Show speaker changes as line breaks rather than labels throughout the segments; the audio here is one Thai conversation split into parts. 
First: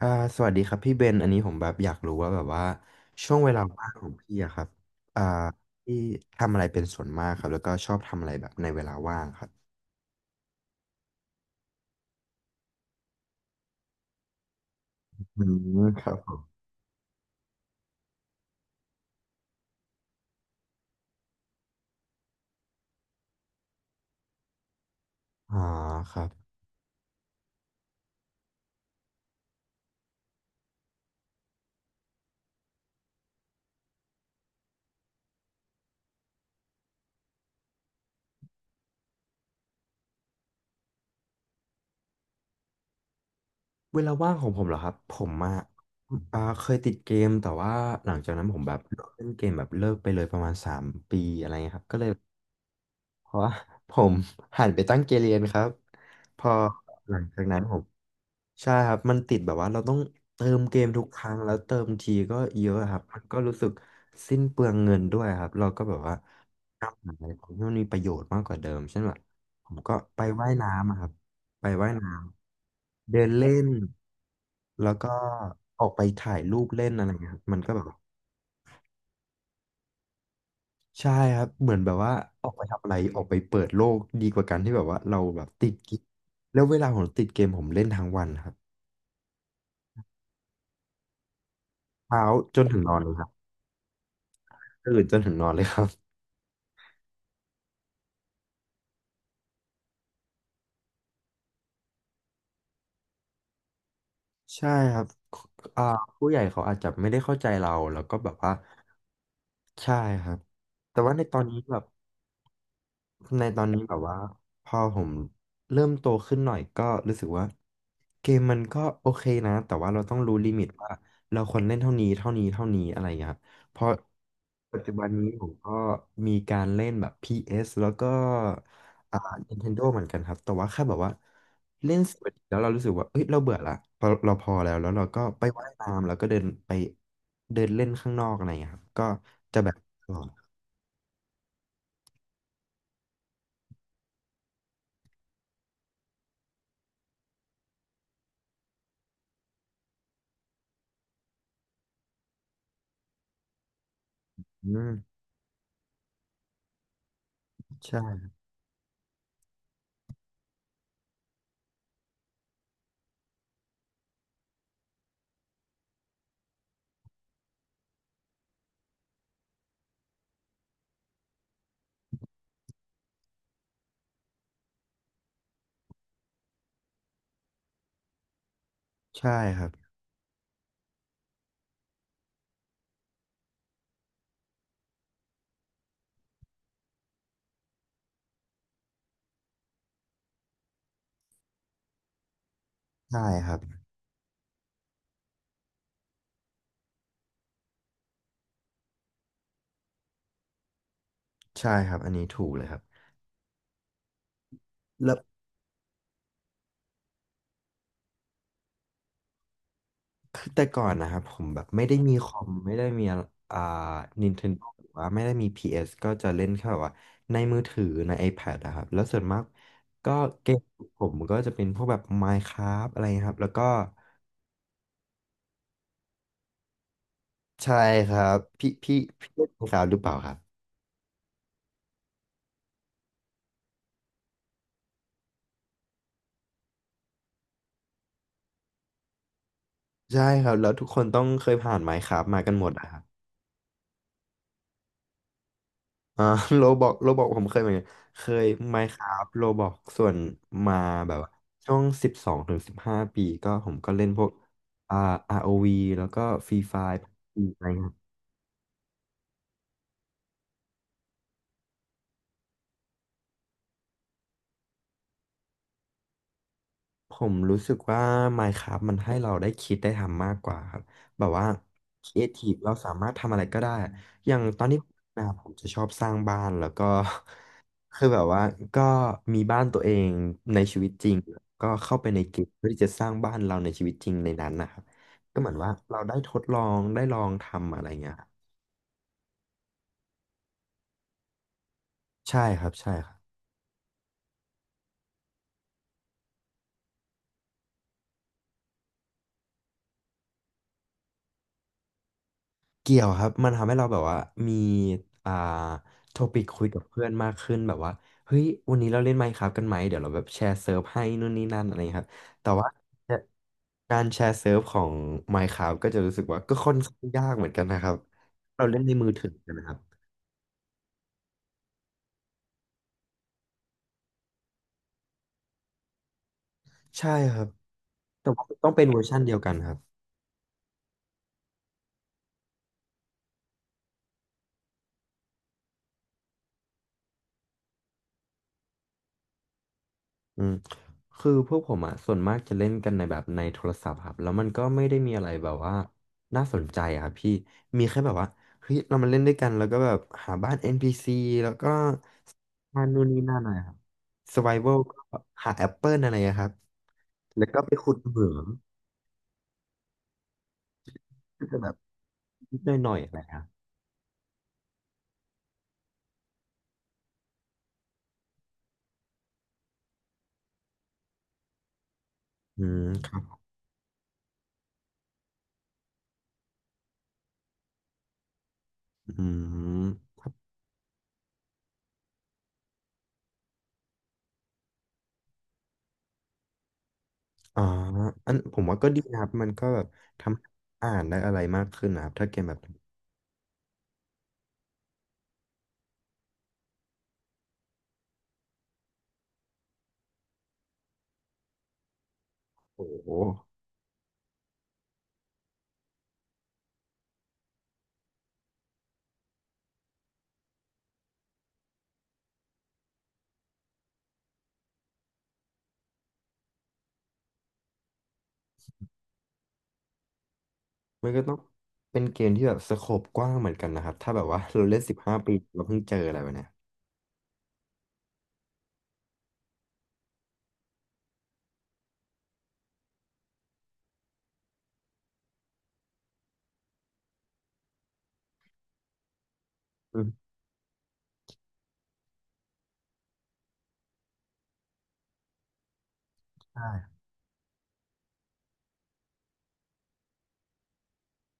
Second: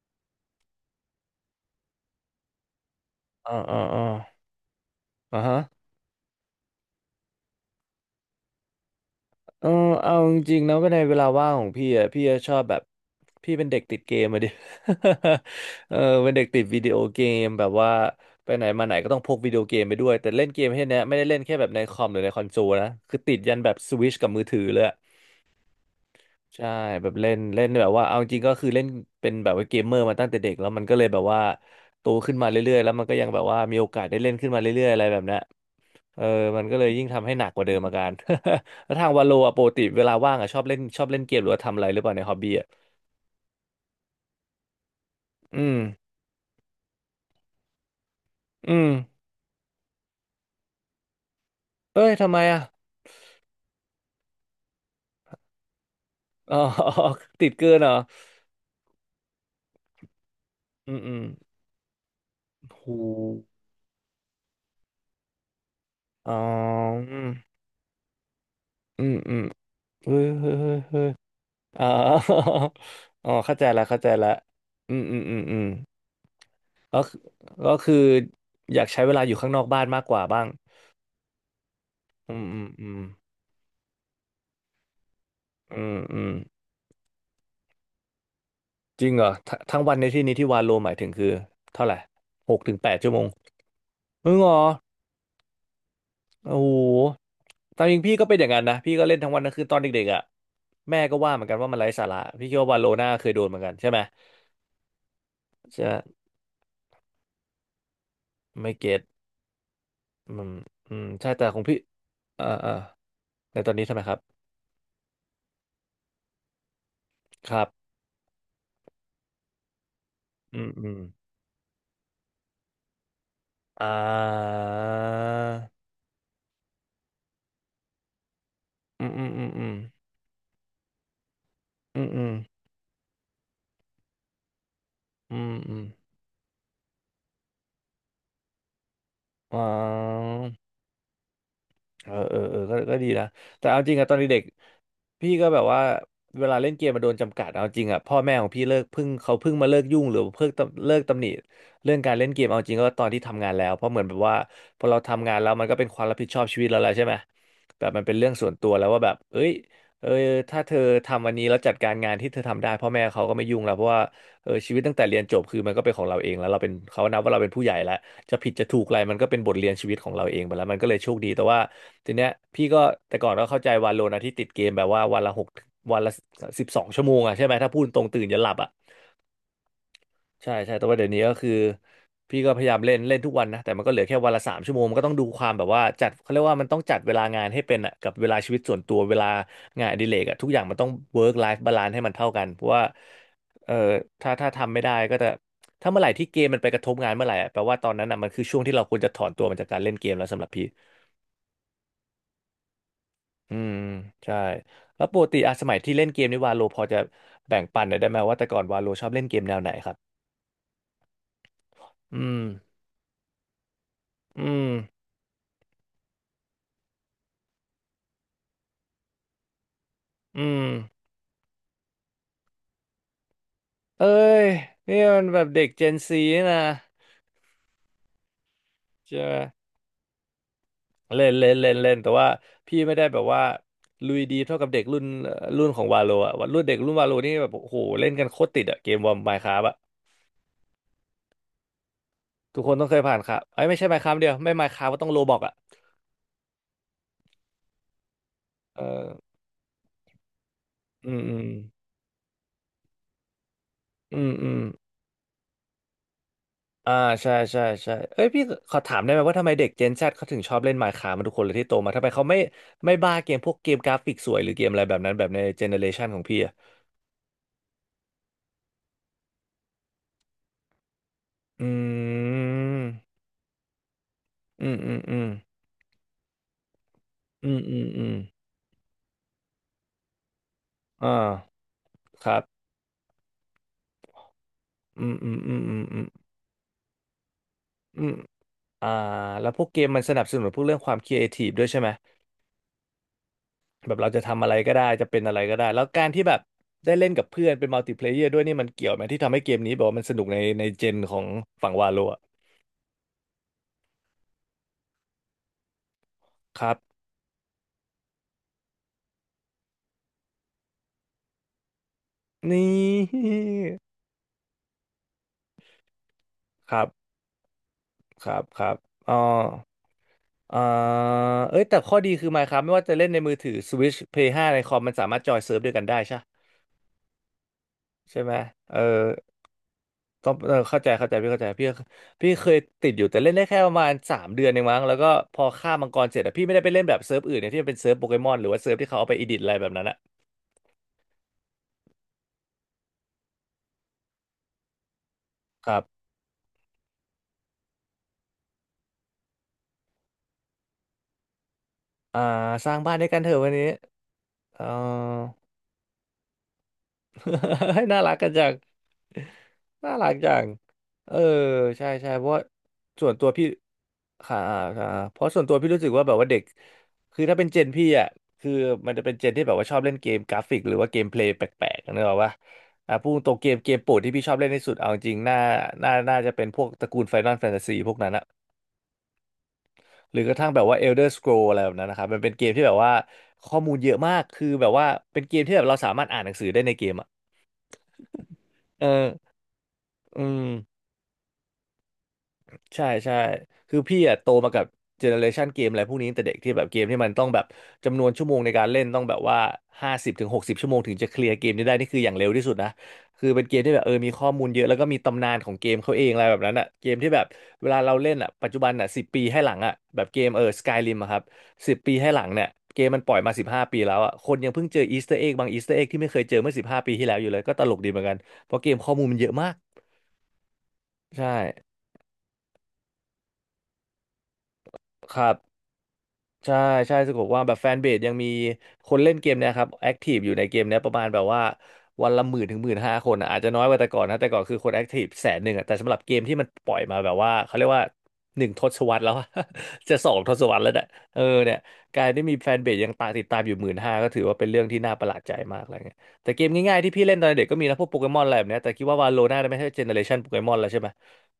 อ่าสวัสดีครับพี่เบนอันนี้ผมแบบอยากรู้ว่าแบบว่าช่วงเว
อ่า
ลา
อ่า
ว่าง
อ่า
ของพี่อะครับอ่า
อ่าฮะ
พี่ทำอะไรเป็นส่วนมากครับแล้วก็ชอบทำอะไรแบบในเวลาว่างครับ
เออเอาจริงๆนะก็ในเวลาว่างของพี่อ่ะพี่จะชอบแบบพี่เป็นเด็กติดเกมอะดิ
อืม
เออ
ครับผ
เป็น
ม
เด็กติดวิดีโอเกมแบบว่าไปไหนมาไหนก็ต้องพกวิดีโอเกมไปด้วยแต่เล่นเกมแค่เนี้ยไม่ได้เล่นแค่แบบในคอมหรือในคอนโซลนะคือติดยันแบบสวิชกับมือถือเลยอะ
อ่าครับ
ใช่แบบเล่นเล่นแบบว่าเอาจริงก็คือเล่นเป็นแบบว่าเกมเมอร์มาตั้งแต่เด็กแล้วมันก็เลยแบบว่าโตขึ้นมาเรื่อยๆแล้วมันก็ยังแบบว่ามีโอกาสได้เล่นขึ้นมาเรื่อยๆอะไรแบบเนี้ย เออมันก็เลยยิ่งทำให้หนักกว่าเดิมอาการ แล้วทางวาโลอะปกติเวลาว่างอะชอบเล่นเกมหรือว่าทำอะไรหรือเปล่าในฮอบบี้อะ
เวลาว่างของผมเหรอครับผมอะ
อืม
เคยติดเกมแต่ว่าหลังจากนั้นผมแบ
อื
บ
ม
เลกเล่นเกมแบบเลิกไปเลยประมาณสามปีอะไรเงี้ยครับก็
เอ้
เลย
ยทำไมอะ
เพราะว่า ผมหันไปตั้งเกมเรียนครับพอ
อ๋อ
หลังจา ก
ติด
นั้น
เกิ
ผ
น
ม
เหรอ
ใช่ครับมันติดแบบว่าเราต้องเติมเกม
อืม
ทุก
อื
ค
ม
รั้งแล้วเติมทีก็เยอะค
หู
รับมันก็รู้สึกสิ้นเปลืองเงินด้วยครับเราก็แบบว่า
อ๋อ
ทำอะ
อื
ไร
ม
ของที่มันมีประโยชน์มากกว่าเดิมเช่
อื
นแบ
ม
บ
อืม
ผมก็
เฮ้
ไป
ยเฮ้
ว่าย
ยเฮ้ย
น้ำอะ
เฮ้
ครั
ย
บไป
อ๋อ
ว่ายน้ำเดิ
อ๋
น
อ
เล่
เข้าใจ
น
ละเข้าใจละ
แล้
อื
ว
ม
ก็
อืมอืมอืม
ออกไปถ่ายรูปเล่น
ก็
อะไร
คือ
เงี้ยครับมันก็
ก็
แบบ
คือ
ว่า
อยากใช้เวลาอยู่ข้างนอกบ้านมากกว่าบ้าง
ใช่ครับเหมือนแบบว่า
อื
อ
ม
อก
อื
ไป
ม
ทำ
อื
อะไร
ม
ออกไปเปิดโลกดีกว่าการที่แบบว่าเราแบบติด
อื
เก
ม
ม
อืม
แล้วเวลาผมติดเกมผมเล่นทั้งวันครับ
จริงเหรอทั้งวันในที่นี้ที่วาโลหมายถึงคือเท่าไหร่
เช้า
ห
จ
ก
น
ถึ
ถึ
ง
ง
แป
นอ
ด
นเล
ชั่ว
ย
โม
ครั
ง
บ
มึงเหรอ
ตื่นจนถึงนอนเลยครับ
โอ้โหตามจริงพี่ก็เป็นอย่างนั้นนะพี่ก็เล่นทั้งวันทั้งคืนตอนเด็กๆอ่ะแม่ก็ว่าเหมือนกันว่ามันไร้สาระพี่คิดว่าวาโลน่าเคยโดนเหมือนกันใช่ไหม
ใช่ครับอ่า
ใช่
ผู้ใหญ่เขาอาจจะไม่ได้เข้าใจเราแล้วก็แบบว่า
ไม่เก็ต
ใช่ค
อื
รับ
มอื
แต่
ม
ว่า
ใช่แต่ของพี่อ่าอ่า
ใน
ใน
ตอน
ตอน
นี้
นี้
แบ
ใช่ไห
บ
มค
ว่า
รับ
พอผมเริ่มโตขึ้นหน่อยก็รู้สึกว่า
ครับ
เกมมันก็โอเคนะแต่ว่าเราต้องรู้ลิ
อื
มิต
มอื
ว่า
ม
เราควรเล่นเท่านี้เท่านี้เท่านี้อะไรอย่างเงี้ยครับเพ
อ่า
ราะปัจจุบันนี้ผมก็มีการเล่นแบบ p สแล้วก็
อืม
อ่า
อืมอืมอืม
Nintendo เหมือนกันครับแต่ว่าแค่แบบว่าเล่
อื
น
ม
สิบ
อื
นา
ม
ทีแล้วเรารู้สึกว่าเอ้ยเราเบื่อละพอเราพอแล้วแล้วเราก็
อื
ไป
ม
ว่าย
อืม
น้ำแล้วก็เดินไปเดินเล่นข้างนอกอะไรอย่างเงี้ยครับก็
อ่
จะแบบตลอด
า เออเออเออก็ก็ดีนะแต่เอาจริงอะตอนเด็กๆพี่ก็แบบว่าเวลาเล่นเกมมาโดนจำกัดเอาจริงอะพ่อแม่ของพี่เขาเพิ่งมาเลิกยุ่งหรือเลิกตำหนิเรื่องการเล่นเกมเอาจริงก็ตอนที่ทำงานแล้วเพราะเหมือนแบบว่า
อื
พอเรา
ม
ทำงานแล้วมันก็เป็นความรับผิดชอบชีวิตเราแล้วใช่ไหมแบบมันเป็น
ใช่
เรื่องส่วนตัวแล้วว่าแบบเอ้ยเออถ้าเธอทำวันนี้แล้วจัดการงานที่เธอทำได้พ่อแม่เขาก็ไม่ยุ่งแล้วเพราะว่าเออชีวิตตั้งแต่เรียนจบคือมันก็เป็นของเราเองแล้วเราเป็นเขานับว่าเราเป็นผู้ใหญ่แล้วจะผิดจะถูกอะไรมันก็เป็นบทเรียนชีวิตของเราเองไปแล้วมันก็เลยโชคดีแต่ว่า ทีเนี้ยพี่ก็แต่ก่อนก็เข้าใจวาโลนะที่ติดเกมแบบว่าวันละ12 ชั่วโมงอ่ะใช่ไหมถ้าพูดตรงตื่นยันหลับอ่ะ
ใช่ครับ
ใช่ใช่แต่ว่าเดี๋ยวนี้ก็คือพี่ก็พยายามเล่นเล่นทุกวันนะแต่มันก็เหลือแค่วันละ3 ชั่วโมงมันก็ต้องดูความแบบว่าจัดเขาเรียกว่ามันต้องจัดเวลางานให้เป็นอ่ะกับเวลาชีวิตส่วนตัวเวลางานอดิเรกอ่ะทุกอย่างมันต้อง work life balance ให้มันเท่ากันเพราะว่า
ใช่ครับ
เออถ้าทำไม่ได้ก็จะถ้าเมื่อไหร่ที่เกมมันไปกระทบงานเมื่อไหร่อะแปลว่าตอนนั้นอ่ะมันคือช่วงที่เราควรจะถอนตัวมาจากการเล่นเกมแล้วสำหรับพี่
ใช่ครับอันนี้ถูกเลยครับ
อืมใช่แล้ว
แล้
ป
ว
กติอ่ะสมัยที่เล่นเกมนี่วาโลพอจะแบ่งปันหน่อยได้ไหมว่าแต่ก่อนวาโลชอบเล่นเกมแนวไหนครับ
คือแต่ก่อนนะครับผมแบบไม่ได้มี
อื
คอ
ม
มไม่ได้มีอ่า
อื
Nintendo
ม
หรือว่าไม่ได้มี PS ก็จะเล่นแค่แบบว่าในมือถือใน iPad นะครับแล้วส่วนมากก็เก
อื
ม
ม
ผมก็จะเป็นพวกแบบ Minecraft อะไรครับแล้วก็
เอ้ยนี่มันแบบเด็กเจนซีนะ
ใช่ครับพี่พี่
ใช่
พี่
ไหม
เล่น Minecraft หรือเปล่าครับ
เล่นเล่นเล่นเล่นแต่ว่าพี่ไม่ได้แบบว่าลุยดีเท่ากับเด็กรุ่นรุ่นของวาโลอ่ะรุ่นเด็กรุ่นวาโลนี่แบบโอ้โหเล่นกันโคตรติดอ่ะเกมวอร์มายคราฟอ่ะ
ใช่ครับแล้วทุกคนต้องเคยผ่าน Minecraft มากัน
ทุ
ห
ก
ม
ค
ด
นต้
อะ
อง
ค
เค
รับ
ยผ่านครับไอ้ยไม่ใช่มายคราฟเดียวไม่มายคราฟก็ต้องโลบอกอ่ะ
อ่า โรบอกโรบอกผมเคยเหมือนกันเคยไม
เอ
น์ครา
อ
ฟโรบอกส่วนมา
อื
แบบ
ม
ว่า
อืม
ช่วงสิบสองถึงสิบห้าปีก็ผมก็เล่น
อื
พวก
มอืม
อ่า ROV แล้วก็ฟรีไฟ
อ่า
ร์
ใช่ใช่
อะไร
ใช่เอ้ยพี่ขอถามได้ไหมว่าทำไมเด็ก Gen Z เขาถึงชอบเล่น Minecraft มาทุกคนเลยที่โตมาทำไมเขาไม่บ้าเกมพวกเกมกราฟิกสวยหรือเกมอะไรแบบนั้นแบบในเจเนอเรชันของพี่อ่ะ
ผมรู้สึกว่า Minecraft มันให้เราได้คิดได้ทำมากกว่าครับแบบว่า
อ
ครี
ื
เอทีฟเราสา
ม
มารถทำอะไรก็ได้อย่างตอ
อื
นนี้
มอืมอื
นะ
ม
ครับผมจะชอบสร้างบ้านแล้วก็
อืมอืม อื
คือ
ม
แบบว่าก็มีบ้านตัวเองในชีวิตจริ
อ่า
งก็เข้าไปใน
ค
เก
รับ
มเพื่อที่จะสร้างบ้านเราในชีวิตจริงในนั้นนะครับ
อืมอื
ก็
ม
เหมือ
อื
น
ม
ว่า
อืม
เรา
อืม
ได้ทดลองได้ลองทำอะไร
อื
เงี้
ม
ยครับ
อ่าแล้วพวกเกมมันสนับสนุนพวกเรื่องความครีเอทีฟด้วยใช่ไหม
ใช่ครับใช่ครับ
แบบเราจะทำอะไรก็ได้จะเป็นอะไรก็ได้แล้วการที่แบบได้เล่นกับเพื่อนเป็นมัลติเพลเยอร์ด้วยนี่มันเกี่ยวไหมที่ทำให้เกมนี้แบบว่ามันสนุกในในเจนของฝั่งวาโลอะ
เกี่ยวครับมันทำให้เราแบบว่ามีอ่าโทปิก
ค
คุย
รั
กับ
บ
เพื่อนมากขึ้นแบบว่าเฮ้ยวันนี้เราเล่น Minecraft กันไหมเดี๋ยวเราแบบแชร์เซิร์ฟให้นู่นนี่นั่นอะไรอย่างเงี้ยครับแต่
นี
ว่า
่
การแชร์เซิร์ฟของ Minecraft ก็จะรู้สึกว่าก็ค่
ค
อน
รับ
ข้างยากเหมือนกันนะครับ
ครับค
เรา
รับ
เล่นในมือ
อ๋อ
ถือกันนะครับ
อ่าเอ้ยแต่ข้อดีคือ Minecraft ไม่ว่าจะเล่นในมือถือ Switch Play 5ในคอมมันสามารถจอยเซิร์ฟด้วยกันได้ใช่
ใช่ครับ
ใช่
แต่
ไหม
ว่าต้อง
เออ
เป็นเวอร์ชันเดียวกันครับ
ต้องเออเข้าใจเข้าใจพี่เข้าใจพี่พี่เคยติดอยู่แต่เล่นได้แค่ประมาณสามเดือนเองมั้งแล้วก็พอฆ่ามังกรเสร็จอะพี่ไม่ได้ไปเล่นแบบเซิร์ฟอื่นเนี่ยที่มันเป็นเซิร์ฟโปเกมอนหรือว่าเซิร์ฟที่เขาเอาไปอีดิทอะไรแบบนั้นอะ
อืมคือพวกผมอ่ะส่วนมากจะเล่นกันในแบบในโทรศัพท์ครับแล้วมันก็ไม่ได้มีอะไรแบบ
ค
ว่า
รับ
น่าสนใจอะครับพี่มีแค่แบบว่าเฮ้ยเรามาเล่นด้วยกันแล้วก็แบบหาบ้าน NPC แล้วก็
อ่าสร้าง
มา
บ้าน
นู่
ด้
น
วยกั
นี่
นเถ
นั่
อะ
นห
วั
น่อ
น
ย
นี้
ครับ
เออ
Survival ก็หาแอปเปิลอะไรอะครับแล้วก็ไป
ให้
ขุด
น่ารัก
เหมื
กัน
อ
จั
ง
งน่ารักจังเออ
ก็จะแบบ
ใช่ใช่เพราะว่า
นิดหน่อยๆ
ส่ว
อะ
น
ไร
ตัว
ครับ
พี่ค่ะค่ะเพราะส่วนตัวพี่รู้สึกว่าแบบว่าเด็กคือถ้าเป็นเจนพี่อ่ะคือมันจะเป็นเจนที่แบบว่าชอบเล่นเกมกราฟิกหรือว่าเกมเพลย์แปลกๆนึกออกปะ
อืม
อ่ะ
ค
พูด
รั
ตรง
บ
เกมโปรดที่พี่ชอบเล่นที่สุดเอาจริงๆน่าจะเป็นพวกตระกูล Final Fantasy พวกนั้นอะ
อื
ห
ม
รือกระทั่งแบบว่า Elder Scroll อะไรแบบนั้นนะครับมันเป็นเกมที่แบบว่าข้อมูลเยอะมากคือแบบว่าเป็นเกมที่แบบเราสามารถอ่านหนังสือได้ในเกมอะ
อ่าอันผมว่า
เออ
ก็ดีนะครับมันก็แบบ
อื
ทำ
ม
ให้อ่านได้อะไรมากขึ้นนะครับถ้าเกมแบบ
ใช่ใช่คือพี่อะโตมากับเจเนอเรชันเกมอะไรพวกนี้ตั้งแต่เด็กที่แบบเกมที่มันต้องแบบจำนวนชั่วโมงในการเล่นต้องแบบว่าห้าสิบถึงหกสิบชั่วโมงถึงจะเคลียร์เกมนี้ได้นี่คืออย่างเร็วที่สุดนะ
โอ้โห
คือเป็นเกมที่แบบเออมีข้อมูลเยอะแล้วก็มีตำนานของเกมเขาเองอะไรแบบนั้นอะเกมที่แบบเวลาเราเล่นอะปัจจุบันอะสิบปีให้หลังอะแบบเกมเออสกายริมครับสิบปีให้หลังเนี่ยเกมมันปล่อยมาสิบห้าปีแล้วอะคนยังเพิ่งเจออีสเตอร์เอ็กบางอีสเตอร์เอ็กที่ไม่เคยเจอเมื่อสิบห้าปีที่แล้วอยู่เลยก็ตลกดีเหมือนกันเพราะเกมข้อมูลมันเยอะมาก
มันก็ต้
ใช่
องเป็นเกมที่แบบสโคปกว้างเหมือนกันนะครับถ้าแบบว่า เราเล่นสิบห้า
ครั
ปี
บ
เราเพิ่งเจออะไรแบบเนี้ย
ใช่ใช่สะกบว่าแบบแฟนเบสยังมีคนเล่นเกมเนยครับแอคทีฟอยู่ในเกมเนี้ยประมาณแบบว่าวันละหมื่นถึงหมื่นห้าคนอะอาจจะน้อยกว่าแต่ก่อนนะแต่ก่อนคือคนแอคทีฟแสนหนึ่งอะแต่สำหรับเกมที่มันปล่อยมาแบบว่าเขาเรียกว่าหนึ่งทศวรรษแล้วอะ จะ
อื
สอง
ม
ทศวรรษแล้วเนี่ยเออเนี่ยการที่มีแฟนเบสยังตามติดตามอยู่หมื่นห้าก็ถือว่าเป็นเรื่องที่น่าประหลาดใจมากอะไรเงี้ยแต่เกม
ใช่
ง่ายๆที่พี่เล่นตอนเด็กก็มีนะพวกโปเกมอนอะไรแบบเนี้ยแต่คิดว่าวาโลน่าจะไม่ใช่เจเนอเรชันโปเกมอนแล้วใช่ไหม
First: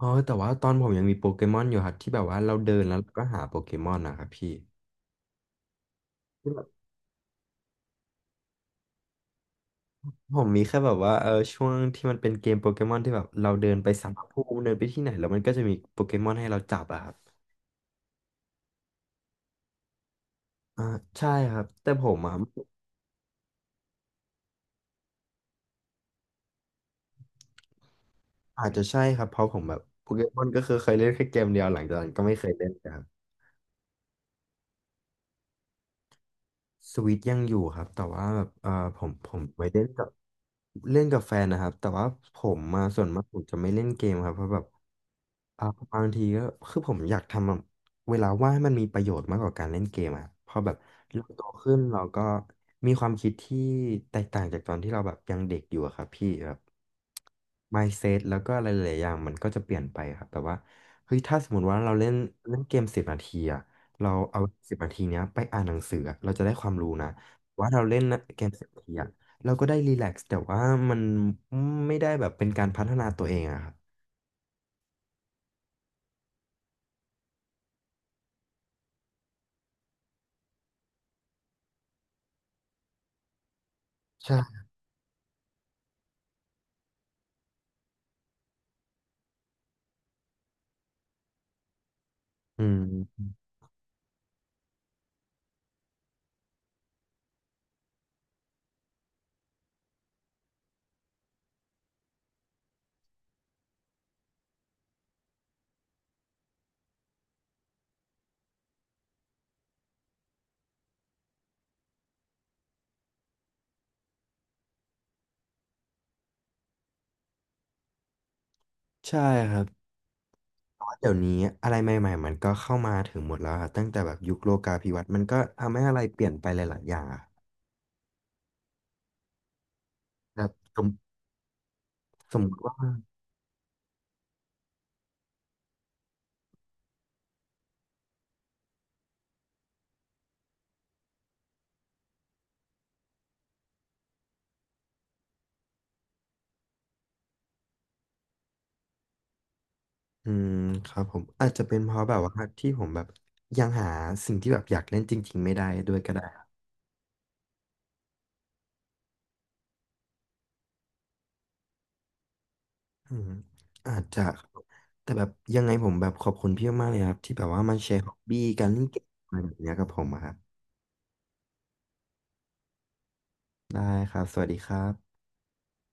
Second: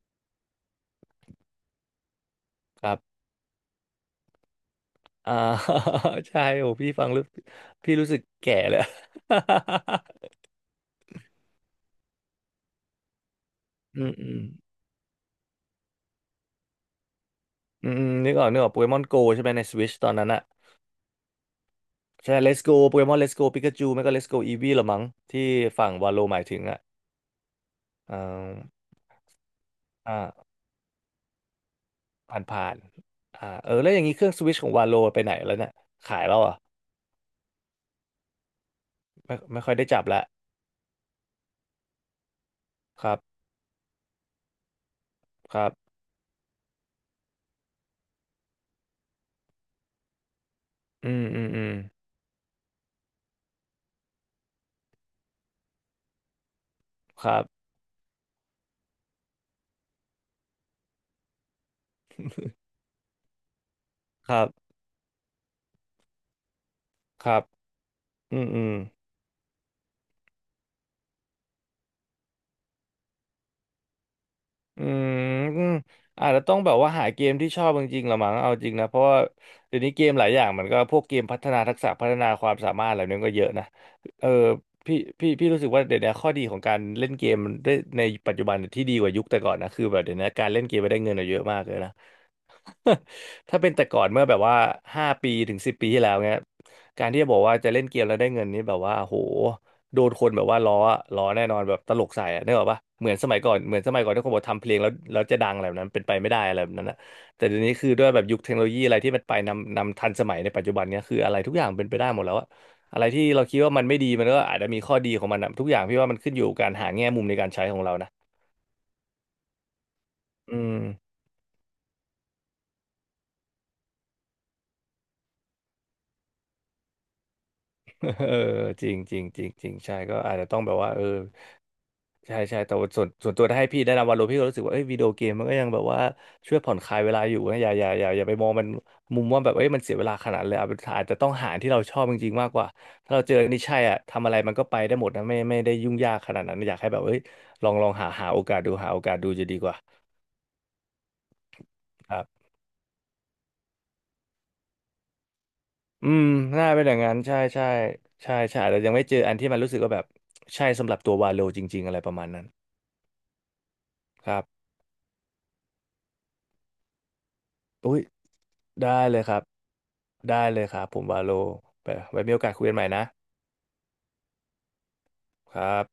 อ๋อแต่ว่าตอนผมยังมีโปเกมอนอยู่ครับที่แบบว่าเราเดิน
ครั
แล้วเรา
บ
ก็หาโปเกมอนนะครับพี่
อ่า ใช่
ที่แบบ
โอ้พี่ฟังแล้วพี่รู้สึกแก่เลย
ผ มมีแค่แบบว่าเออช่วงที่มันเป็นเกมโปเกมอนที่แบบเราเดินไป
อื
สัม
ม
ภ
อืม
ภูมิเดินไปที่ไหนแล้วมันก็จะมีโปเกมอนให้เราจับอะครับ
อืมอืมนึกออกนึกออกโปเกมอนโกใช่ไหมในสวิชตอนนั้นอะ
อ่าใช่ครับแต่ผมอ่ะ
ใช่ Let's Go โปเกมอน Let's Go ปิกาจูไม่ก็ Let's Go Eevee ละมั้งที่ฝั่งวาโลหมายถึงอะอ่
อาจ
า
จะใช่ครับเพราะผมแบบโปเกมอน
อ่า
ก็คือเคยเล่นแค่เกมเดียวหลังจากนั้นก็ไม่
ผ่าน
เคย
ผ่า
เล่น
น
แล้ว
อ่าเออแล้วอย่างนี้เครื่องสวิชของวาโลไปไหนแล้วเนี่ยขายแล้วเหรอ่ะ
สวิตยังอยู่ครับแต่ว่าแบบผมผ
ไม่
ม
ไม่
ไว้
ค่อย
เล่
ได้
น
จั
กั
บ
บ
ละ
เล่นกับแฟนนะครับแต่ว่าผมมาส่
ค
วน
รับ
มากผมจะไม่เล่นเกมครับเพราะแบบ
ค
อ่า
รับ
บางทีก็คือผมอยากทำอะเวลาว่างให้มันมีประโยชน์มากกว่าการเล่นเกมอะเพราะแบบ
อืม
เราโต
อืมอืม
ขึ้นเราก็มีความคิดที่แตกต่างจากตอนที่เราแบบยังเด็กอยู่อะครับพี่แบบ
ครับ
mindset แล้วก็อะไรหลายๆอย่างมันก็จะเปลี่ยนไปครับแต่ว่าเฮ้ยถ้าสมมติว่าเราเล่นเล่นเกมสิบนาทีอะ เรา
ค
เอา
รับ
สิบนาทีเนี้ยไปอ่านหนังสืออะเราจะได้ความรู้นะ
ครับ
ว่าเราเล่น
อื
เก
ม
ม
อื
สิบ
ม
นาทีอะเราก็ได้รีแลกซ์แต่ว่ามันไม่ได้แบบเป็นการพัฒนาตัวเองอะครับ
อืมอาจจะต้องแบบว่าหาเกมที่ชอบจริงๆละมั้งเอาจริงนะเพราะว่าเดี๋ยวนี้เกมหลายอย่างมันก็พวกเกมพัฒนาทักษะพัฒนาความสามารถอะไรนั้นก็เยอะนะเออ
ใช่
พี่รู้สึกว่าเดี๋ยวนี้ข้อดีของการเล่นเกมได้ในปัจจุบันที่ดีกว่ายุคแต่ก่อนนะคือแบบเดี๋ยวนี้การเล่นเกมไปได้เงินอะเยอะมากเลยนะ
อืม
ถ้าเป็นแต่ก่อนเมื่อแบบว่าห้าปีถึงสิบปีที่แล้วเงี้ยการที่จะบอกว่าจะเล่นเกมแล้วได้เงินนี่แบบว่าโหโดนคนแบบว่าล้อแน่นอนแบบตลกใส่อะนึกออกปะเหมือนสมัยก่อนที่คนบอกทำเพลงแล้วจะดังอะไรแบบนั้นเป็นไปไม่ได้อะไรแบบนั้นนะแต่เดี๋ยวนี้คือด้วยแบบยุคเทคโนโลยีอะไรที่มันไปนำทันสมัยในปัจจุบันเนี้ยคืออะไรทุกอย่างเป็นไปได้หมดแล้วอะอะไรที่เราคิดว่ามันไม่ดีมันก็อาจจะมีข้อดีของมันอะทุกอย่างพี่ว่ามันขึ้นอยู่กับการหาแง่มุมในการใช้ของเรานะ
ใช่ครับ
อืม
เพราะเดี๋ยวนี้อะไรใหม่ๆมันก็เข้ามาถึงหมดแล้วครับตั้งแต่แบบยุคโลกาภิวัตน์มันก็ทำให้อะไรเปลี่ยนไปหลายๆอย่างอะ
เออจริงจริงจริงจริงใช่ก็อาจ
ั
จะ
บบ
ต้องแบ
ส
บ
ม
ว่าเออ
ส
ใช่
มม
ใช่
ติ
แต่
ว่า
ว่าส่วนตัวถ้าให้พี่แนะนำวาโลพี่ก็รู้สึกว่าเอ้ยวิดีโอเกมมันก็ยังแบบว่าช่วยผ่อนคลายเวลาอยู่นะอย่าไปมองมันมุมว่าแบบเอ้ยมันเสียเวลาขนาดนั้นเลยเอาเป็นอาจจะต้องหาที่เราชอบจริงๆมากกว่าถ้าเราเจออันนี่ใช่อ่ะทำอะไรมันก็ไปได้หมดนะไม่ได้ยุ่งยากขนาดนั้นอยากให้แบบเอ้ยลองหาโอกาสดูหาโอกาสดูจะดีกว่า
อืมครับผมอาจจะเป็นเพราะ
ค
แบบ
รั
ว่า
บ
ที่ผมแบบยังหาสิ่งที่แบบอยากเล่นจริงๆไม่ได้ด้วย
อื
ก็ได้
มน่าเป็นอย่างนั้นใช่ใช่ใช่ใช่อาจจะยังไม่เจออันที่มันรู้สึกว่าแบบใช่สำหรับตัววาโลจริงๆอะไรประมาณนั้น
อืมอาจจะ
ครั
ค
บ
รับแต่แบบยังไงผมแบบขอบคุณพี่มากๆเลยครับที่แบบว่ามาแช
อุ้ย
ร์ฮอบบี้การเล่น
ได้
เกม
เลยค
อะไร
รับ
แบบเนี้ยกับผมอะครับ
ได้เลยครับผมวาโลไปไว้มีโอกาสคุยกันใหม่นะ
ได้ครับสวัสดีครับ
ครับ